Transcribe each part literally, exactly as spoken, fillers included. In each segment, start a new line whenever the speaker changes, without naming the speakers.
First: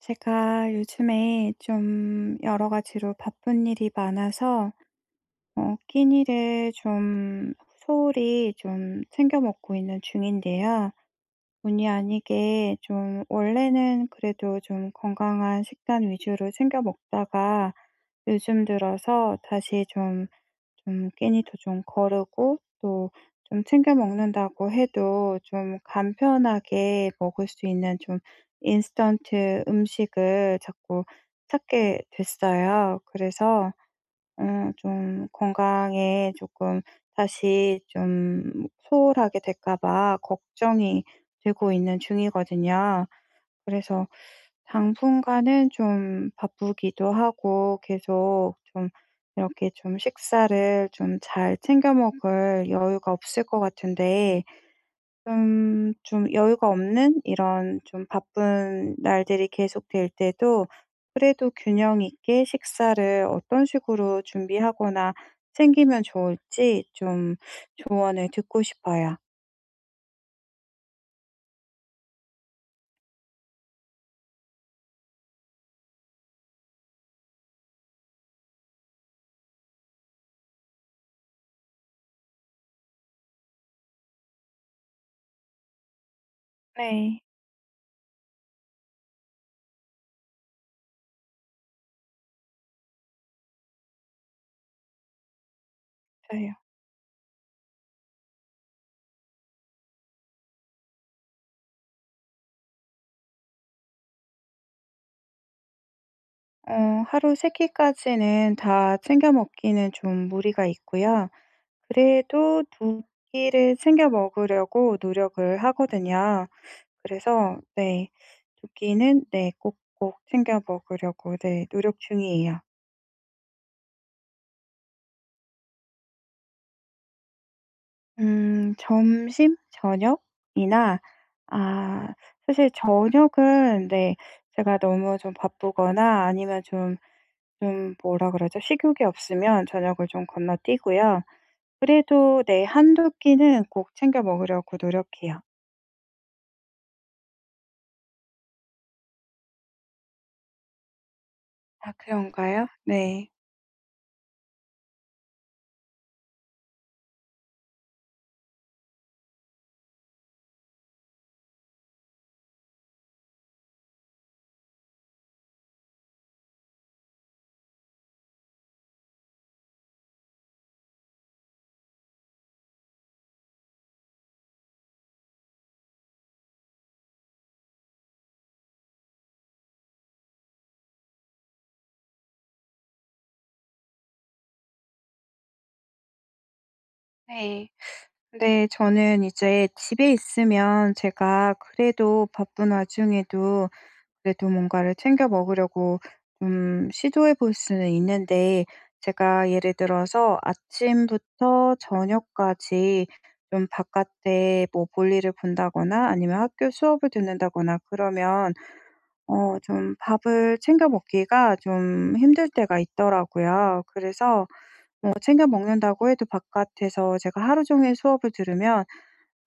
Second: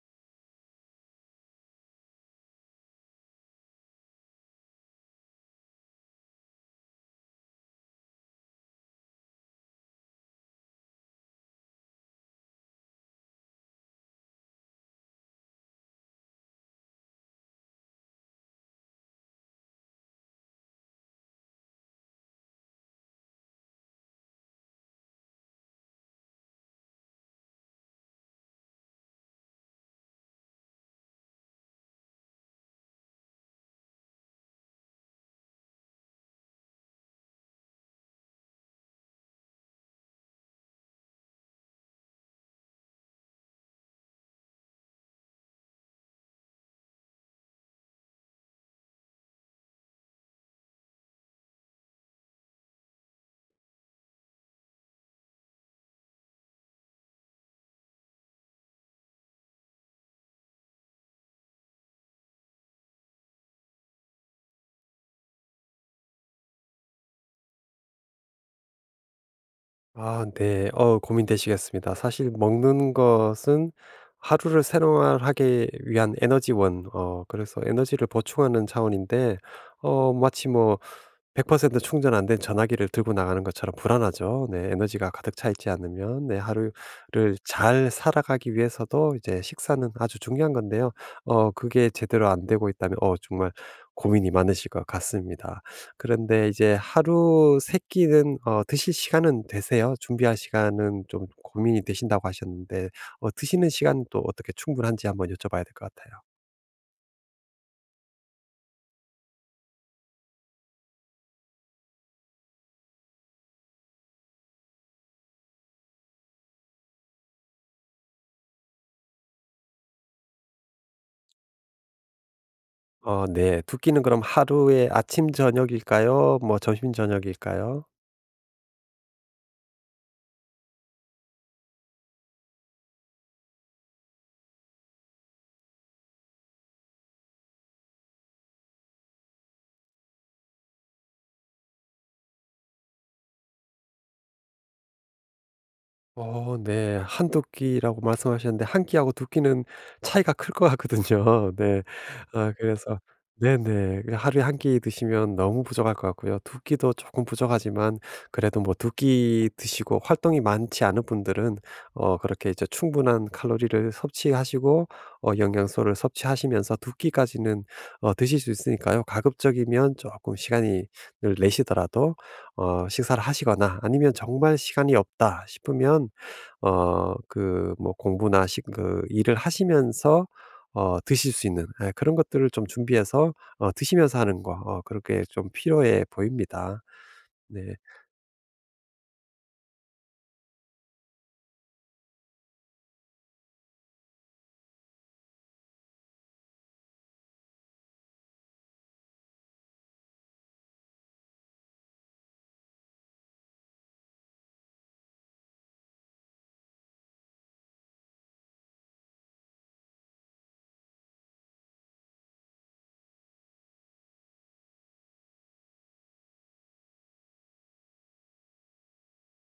제가 요즘에 좀 여러 가지로 바쁜 일이 많아서 어, 끼니를 좀 소홀히 좀 챙겨 먹고 있는 중인데요. 본의 아니게 좀 원래는 그래도 좀 건강한 식단 위주로 챙겨 먹다가 요즘 들어서 다시 좀 좀 끼니도 좀 거르고 또 좀 챙겨 먹는다고 해도 좀 간편하게 먹을 수 있는 좀 인스턴트 음식을 자꾸 찾게 됐어요. 그래서 어 좀 건강에 조금 다시 좀 소홀하게 될까 봐 걱정이 되고 있는 중이거든요. 그래서 당분간은 좀 바쁘기도 하고 계속 좀 이렇게 좀 식사를 좀 잘 챙겨 먹을 여유가 없을 것 같은데, 좀 좀 여유가 없는 이런 좀 바쁜 날들이 계속될 때도 그래도 균형 있게 식사를 어떤 식으로 준비하거나 챙기면 좋을지 좀 조언을 듣고 싶어요.
아 네. 어 고민되시겠습니다. 사실 먹는 것은 하루를 생활하기 위한 에너지원, 어 그래서 에너지를 보충하는 차원인데, 어 마치 뭐 백 퍼센트 충전 안 된 전화기를 들고 나가는 것처럼 불안하죠. 네. 에너지가 가득 차 있지 않으면 네
네,
하루를 잘 살아가기 위해서도 이제 식사는 아주 중요한 건데요. 어 그게 제대로 안 되고 있다면 어 정말 고민이 많으실 것 같습니다. 그런데
맞아요.
이제 하루 세 끼는 어 드실 시간은 되세요? 준비할 시간은 좀 고민이 되신다고 하셨는데 어 드시는 시간은 또 어떻게 충분한지 한번 여쭤봐야 될 것 같아요.
어 하루 세 끼까지는 다 챙겨 먹기는 좀 무리가 있고요. 그래도 두 끼를 챙겨 먹으려고 노력을 하거든요. 그래서, 네. 조끼는, 네, 꼭꼭 챙겨 먹으려고, 네, 노력 중이에요.
어 네. 두 끼는 그럼 하루에 아침 저녁일까요? 뭐 점심 저녁일까요?
음 점심, 저녁이나, 아, 사실 저녁은, 네, 제가 너무 좀 바쁘거나 아니면 좀 좀 뭐라 그러죠? 식욕이 없으면 저녁을 좀 건너뛰고요. 그래도, 네, 한두 끼는 꼭 챙겨 먹으려고 노력해요.
어 네. 한두 끼라고 말씀하셨는데 한 끼하고 두 끼는 차이가 클 것 같거든요. 네.
아,
아
그런가요?
그래서
네.
네네. 그 하루에 한 끼 드시면 너무 부족할 것 같고요. 두 끼도 조금 부족하지만 그래도 뭐 두 끼 드시고 활동이 많지 않은 분들은 어 그렇게 이제 충분한 칼로리를 섭취하시고 어 영양소를 섭취하시면서 두 끼까지는 어 드실 수 있으니까요. 가급적이면 조금 시간이 늘 내시더라도 어 식사를 하시거나 아니면 정말 시간이 없다 싶으면 어 그 뭐 공부나 시, 그 일을 하시면서 어 드실 수 있는 예 그런 것들을 좀 준비해서 어 드시면서 하는 거 어 그렇게 좀 필요해 보입니다. 네.
네. 네. 저는 이제 집에 있으면 제가 그래도 바쁜 와중에도 그래도 뭔가를 챙겨 먹으려고 좀 시도해 볼 수는 있는데, 제가 예를 들어서 아침부터 저녁까지 좀 바깥에 뭐 볼일을 본다거나 아니면 학교 수업을 듣는다거나 그러면 어 좀 밥을 챙겨 먹기가 좀 힘들 때가 있더라고요. 그래서 어, 챙겨 먹는다고 해도 바깥에서 제가 하루 종일 수업을 들으면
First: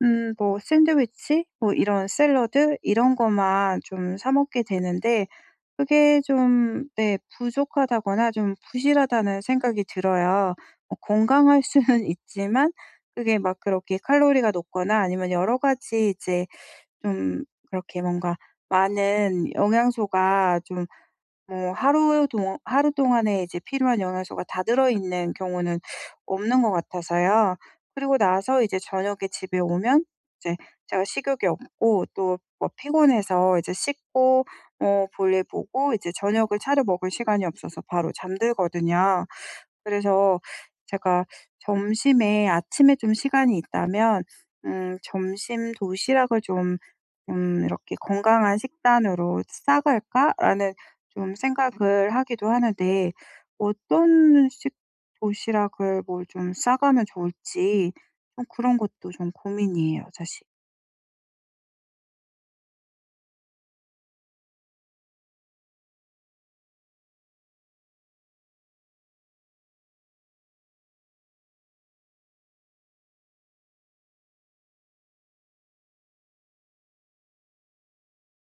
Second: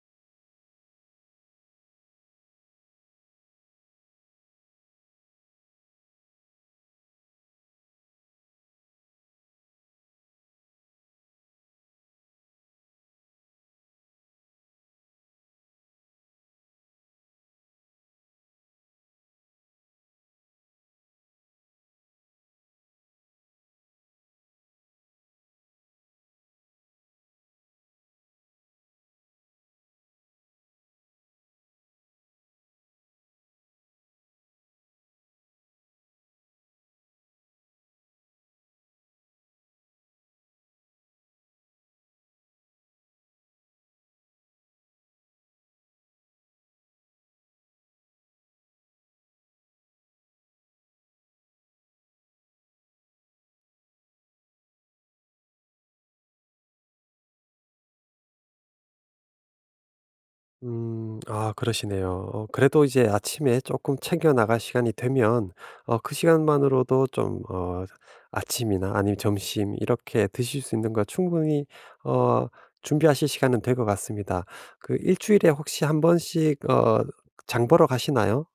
음 뭐 샌드위치 뭐 이런 샐러드 이런 거만 좀 사 먹게 되는데, 그게 좀, 네, 부족하다거나 좀 부실하다는 생각이 들어요. 뭐 건강할 수는 있지만, 그게 막 그렇게 칼로리가 높거나, 아니면 여러 가지 이제 좀 그렇게 뭔가 많은 영양소가, 좀, 뭐, 하루 동 하루 동안에 이제 필요한 영양소가 다 들어있는 경우는 없는 것 같아서요. 그리고 나서 이제 저녁에 집에 오면, 이제 제가 식욕이 없고 또 뭐 피곤해서, 이제 씻고 뭐 볼일 보고 이제 저녁을 차려 먹을 시간이 없어서 바로 잠들거든요. 그래서 제가 점심에, 아침에 좀 시간이 있다면 음 점심 도시락을 좀, 음 이렇게 '건강한 식단으로 싸갈까?'라는 좀 생각을 하기도 하는데, 어떤 식 도시락을 뭘 좀 싸가면 좋을지 좀 그런 것도 좀 고민이에요, 사실.
음 아 그러시네요. 어 그래도 이제 아침에 조금 챙겨 나갈 시간이 되면 어 그 시간만으로도 좀 어 아침이나 아니면 점심 이렇게 드실 수 있는 거 충분히 어 준비하실 시간은 될 것 같습니다. 그 일 주일에 혹시 한 번씩 어 장 보러 가시나요?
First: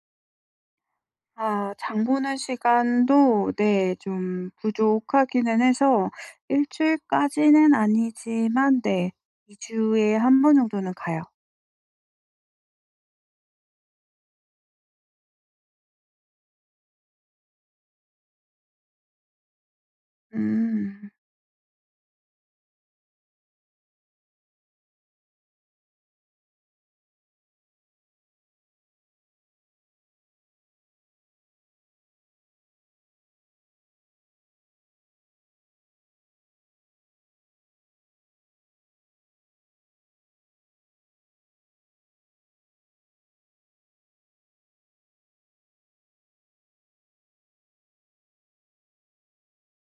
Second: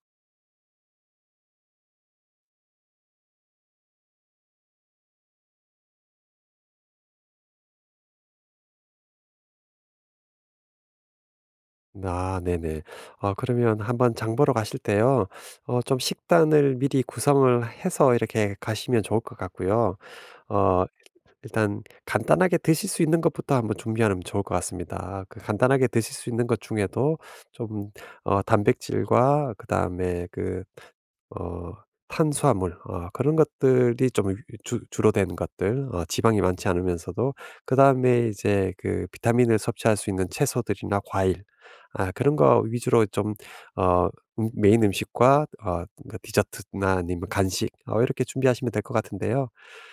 아, 장 보는 시간도, 네, 좀 부족하기는 해서, 일 주일까지는 아니지만, 네, 이 주 주에 한 번 정도는 가요.
아 네네. 어 그러면 한번 장 보러 가실 때요. 어 좀 식단을 미리 구성을 해서 이렇게 가시면 좋을 것 같고요.
음.
어
음.
일단 간단하게 드실 수 있는 것부터 한번 준비하면 좋을 것 같습니다. 그 간단하게 드실 수 있는 것 중에도 좀 어 단백질과 그다음에 그 어 탄수화물, 어 그런 것들이 좀 주 주로 된 것들, 어 지방이 많지 않으면서도 그다음에 이제 그 비타민을 섭취할 수 있는 채소들이나 과일 아 그런 거 위주로 좀 어 음 메인 음식과 어 뭔가 디저트나 아니면 간식, 어 이렇게 준비하시면 될 것 같은데요.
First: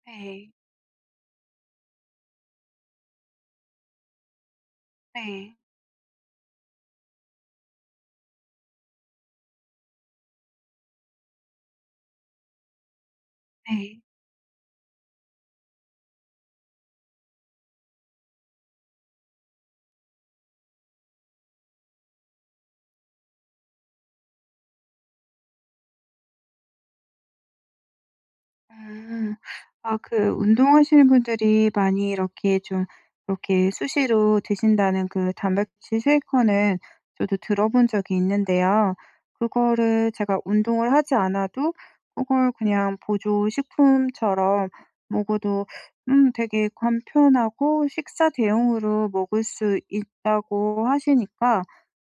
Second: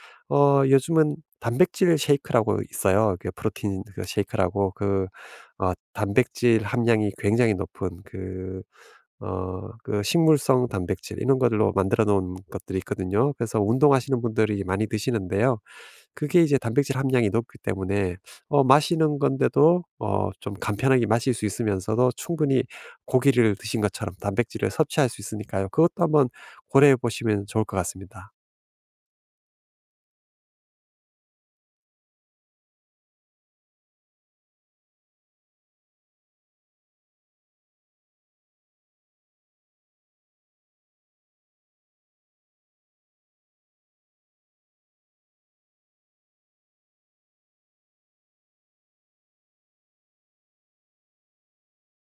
네.
어 요즘은 단백질 쉐이크라고 있어요. 그 프로틴 그 쉐이크라고, 그
네.
어 단백질 함량이 굉장히 높은 그, 어 그 식물성 단백질 이런 것들로 만들어 놓은 것들이 있거든요. 그래서
네.
운동하시는 분들이 많이 드시는데요. 그게 이제 단백질 함량이 높기 때문에 어 마시는 건데도 어 좀 간편하게 마실 수 있으면서도 충분히 고기를 드신 것처럼 단백질을 섭취할 수 있으니까요. 그것도 한번 고려해 보시면 좋을 것 같습니다.
아. 아, 그 운동하시는 분들이 많이 이렇게 좀 이렇게 수시로 드신다는 그 단백질 쉐이커는 저도 들어본 적이 있는데요. 그거를, 제가 운동을 하지 않아도 그걸 그냥 보조 식품처럼 먹어도 음 되게 간편하고 식사 대용으로 먹을 수 있다고 하시니까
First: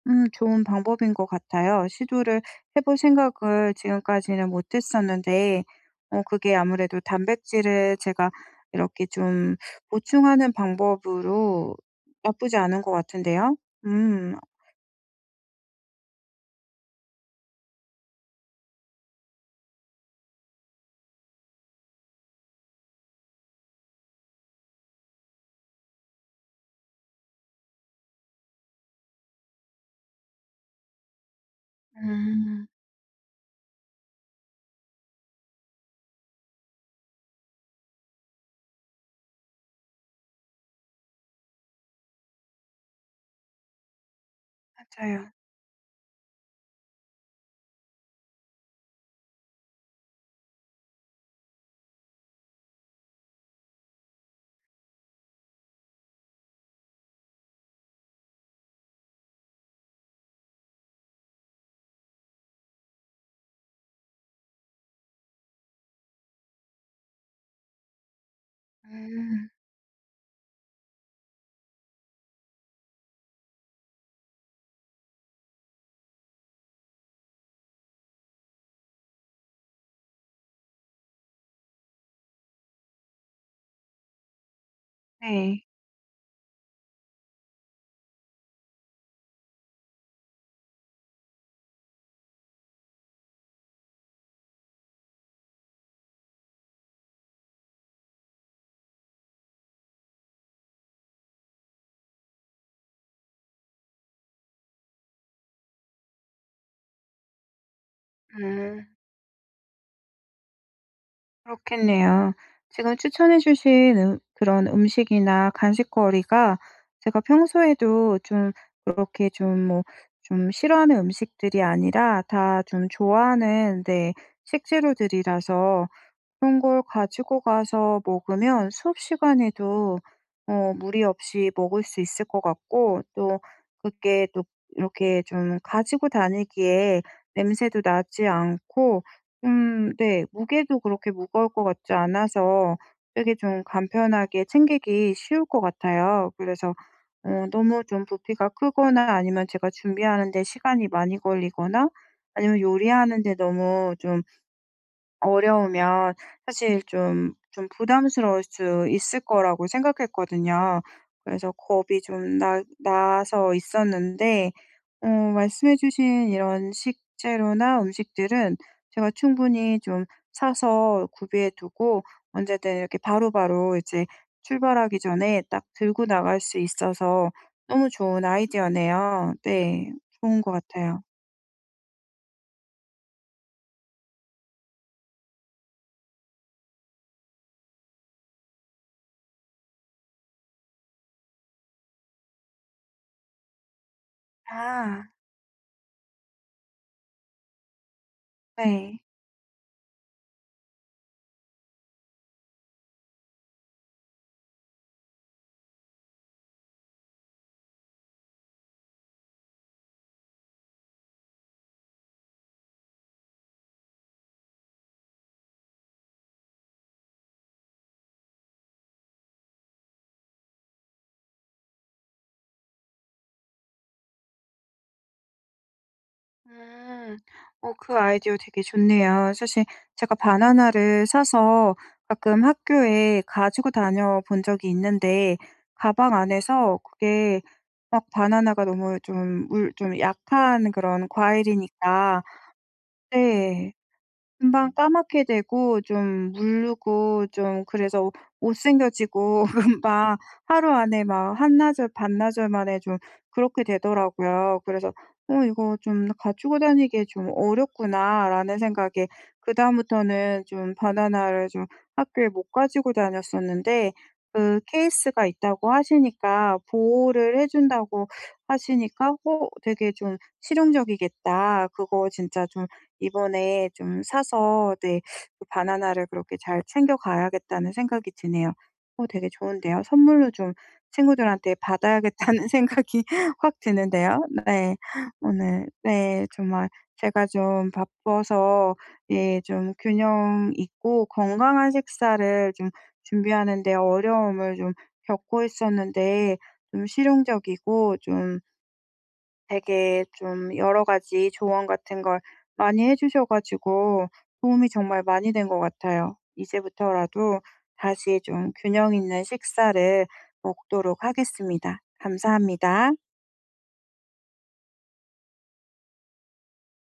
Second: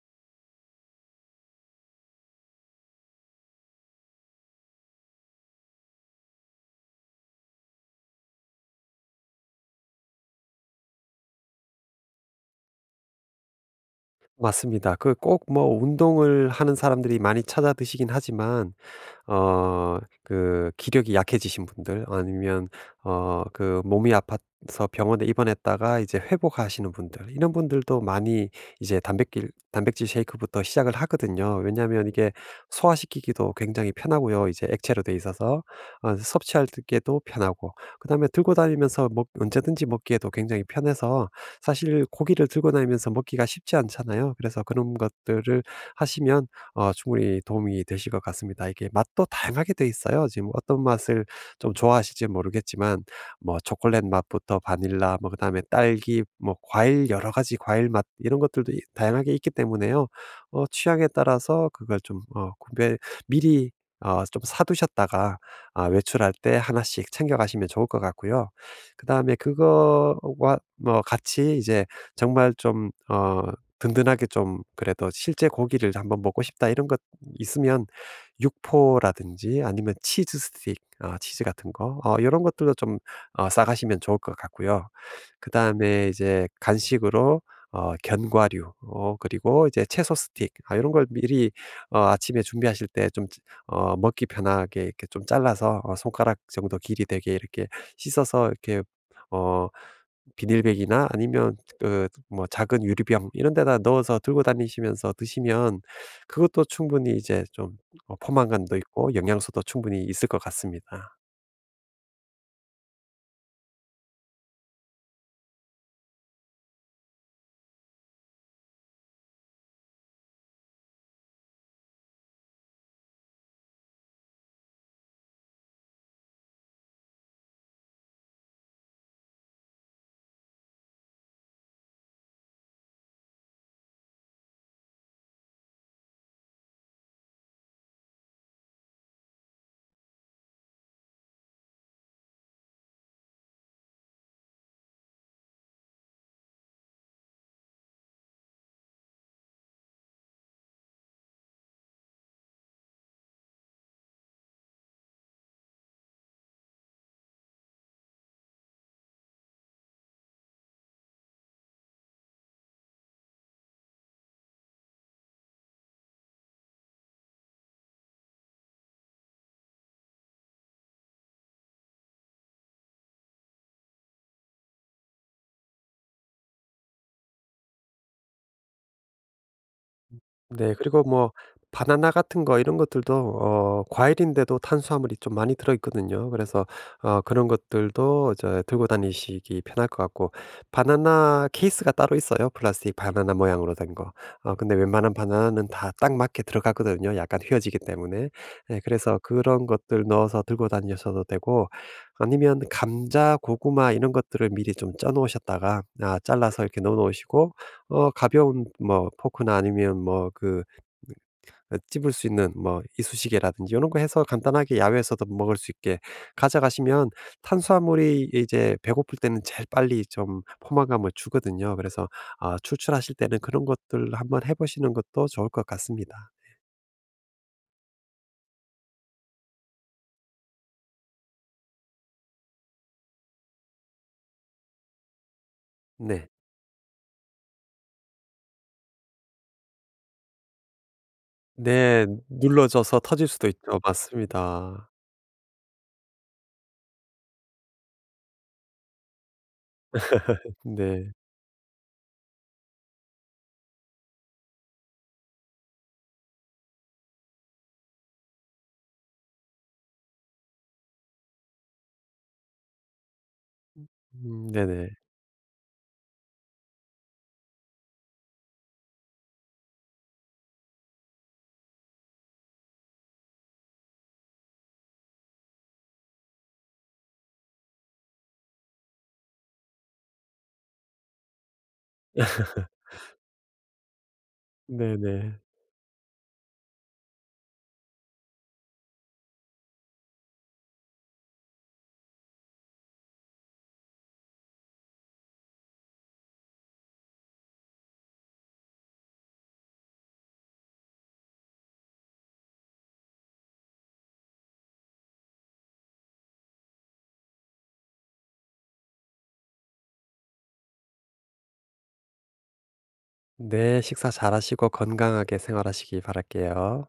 음 좋은 방법인 것 같아요. 시도를 해볼 생각을 지금까지는 못 했었는데, 어 그게 아무래도 단백질을 제가 이렇게 좀 보충하는 방법으로 나쁘지 않은 것 같은데요. 음.
맞습니다. 그 꼭 뭐 운동을 하는 사람들이 많이 찾아 드시긴 하지만 어 그 기력이 약해지신 분들, 아니면 어 그 몸이 아파서 병원에 입원했다가 이제 회복하시는 분들, 이런 분들도 많이 이제 단백질 단백질 쉐이크부터 시작을 하거든요. 왜냐하면 이게
음,
소화시키기도 굉장히 편하고요. 이제 액체로 돼 있어서 어, 섭취할 때도 편하고 그다음에 들고 다니면서 먹 언제든지 먹기에도 굉장히 편해서, 사실 고기를 들고 다니면서 먹기가 쉽지 않잖아요. 그래서 그런
맞아요.
것들을 하시면 어 충분히 도움이 되실 것 같습니다. 이게 맛도 다양하게 돼 있어요. 지금 어떤 맛을 좀 좋아하실지 모르겠지만 뭐 초콜릿 맛부터 바닐라, 뭐 그다음에 딸기, 뭐 과일, 여러 가지 과일 맛, 이런 것들도 이- 다양하게 있기 때문에요. 어 취향에 따라서 그걸 좀 어 구별 미리 어 좀 사두셨다가, 아, 외출할 때 하나씩 챙겨가시면 좋을 것 같고요. 그 다음에
음.
그거와 뭐 같이 이제 정말 좀, 어, 든든하게 좀 그래도 '실제 고기를 한번 먹고 싶다.' 이런 것 있으면 육포라든지 아니면 치즈 스틱, 어 치즈 같은 거어런 것들도 좀 어 싸가시면 좋을 것 같고요.
네.
그다음에 이제 간식으로 어 견과류, 어 그리고 이제 채소 스틱 아런걸 미리 어 아침에 준비하실 때 좀 어 먹기 편하게 이렇게 좀 잘라서, 어 손가락 정도 길이 되게 이렇게 씻어서 이렇게 어 비닐백이나 아니면 그 뭐 작은 유리병 이런 데다 넣어서 들고 다니시면서 드시면 그것도 충분히 이제 좀 어 포만감도
음.
있고 영양소도 충분히 있을 것 같습니다.
그렇겠네요. 지금 추천해 주신 음 그런 음식이나 간식거리가 제가 평소에도 좀 그렇게 좀 뭐 좀 싫어하는 음식들이 아니라 다 좀 좋아하는, 네, 식재료들이라서, 그런 걸 가지고 가서 먹으면 수업 시간에도 어 무리 없이 먹을 수 있을 것 같고, 또 그게 또 이렇게 좀 가지고 다니기에 냄새도 나지 않고, 음, 네, 무게도 그렇게 무거울 것 같지 않아서 되게 좀 간편하게 챙기기 쉬울 것 같아요. 그래서 어 너무 좀 부피가 크거나, 아니면 제가 준비하는 데 시간이 많이 걸리거나, 아니면 요리하는 데 너무 좀 어려우면 사실 좀 좀 부담스러울 수 있을 거라고 생각했거든요. 그래서 겁이 좀 나 나서 있었는데, 어 말씀해 주신 이런 식재료나 음식들은 제가 충분히 좀 사서 구비해 두고 언제든 이렇게 바로바로 이제 출발하기 전에 딱 들고 나갈 수 있어서 너무 좋은 아이디어네요. 네. 좋은 것
네.
같아요.
그리고 뭐 바나나 같은 거 이런 것들도 어 과일인데도 탄수화물이 좀 많이 들어 있거든요. 그래서 어 그런 것들도 저 들고 다니시기 편할 것 같고, 바나나 케이스가 따로 있어요. 플라스틱 바나나 모양으로 된 거. 어 근데
아,
웬만한 바나나는 다 딱 맞게 들어가거든요, 약간 휘어지기 때문에. 네
네.
그래서 그런 것들 넣어서 들고 다니셔도 되고, 아니면 감자, 고구마 이런 것들을 미리 좀 쪄 놓으셨다가 아 잘라서 이렇게 넣어 놓으시고 어 가벼운 뭐 포크나 아니면 뭐 그 어 찝을 수 있는 뭐 이쑤시개라든지 요런 거 해서 간단하게 야외에서도 먹을 수 있게 가져가시면, 탄수화물이 이제 배고플 때는 제일 빨리 좀 포만감을 주거든요. 그래서 아 출출하실 때는 그런 것들 한번 해 보시는 것도 좋을 것 같습니다.
음. 어 그 아이디어 되게 좋네요. 사실 제가 바나나를 사서 가끔 학교에 가지고 다녀 본 적이 있는데, 가방
네.
안에서 그게 막 바나나가 너무 좀 물 좀 약한 그런
네.
과일이니까,
눌러져서 터질 수도
네,
있죠.
금방
맞습니다.
까맣게 되고 좀 물르고 좀, 그래서 못생겨지고 금방 하루 안에
네.
막 한나절, 반나절 만에 좀 그렇게 되더라고요. 그래서 '어 이거 좀 가지고 다니기 좀 어렵구나.'라는 생각에 그다음부터는 좀 바나나를 좀 학교에 못 가지고 다녔었는데,
음
그
네네.
케이스가 있다고 하시니까, 보호를 해 준다고 하시니까, '어 되게 좀 실용적이겠다. 그거 진짜 좀 이번에 좀 사서, 네, 그 바나나를 그렇게 잘 챙겨 가야겠다'는 생각이 드네요. 어 되게 좋은데요. 선물로 좀 친구들한테 받아야겠다는 생각이 확 드는데요. 네.
네네.
오늘, 네, 정말 제가 좀 바빠서, 예, 좀 균형 있고 건강한 식사를 좀 준비하는 데 어려움을 좀 겪고 있었는데, 좀 실용적이고 좀 되게 좀 여러 가지 조언 같은 걸 많이 해 주셔 가지고 도움이 정말 많이 된 것 같아요. 이제부터라도 다시 좀 균형 있는 식사를 먹도록 하겠습니다. 감사합니다.
네. 식사 잘하시고 건강하게 생활하시기 바랄게요.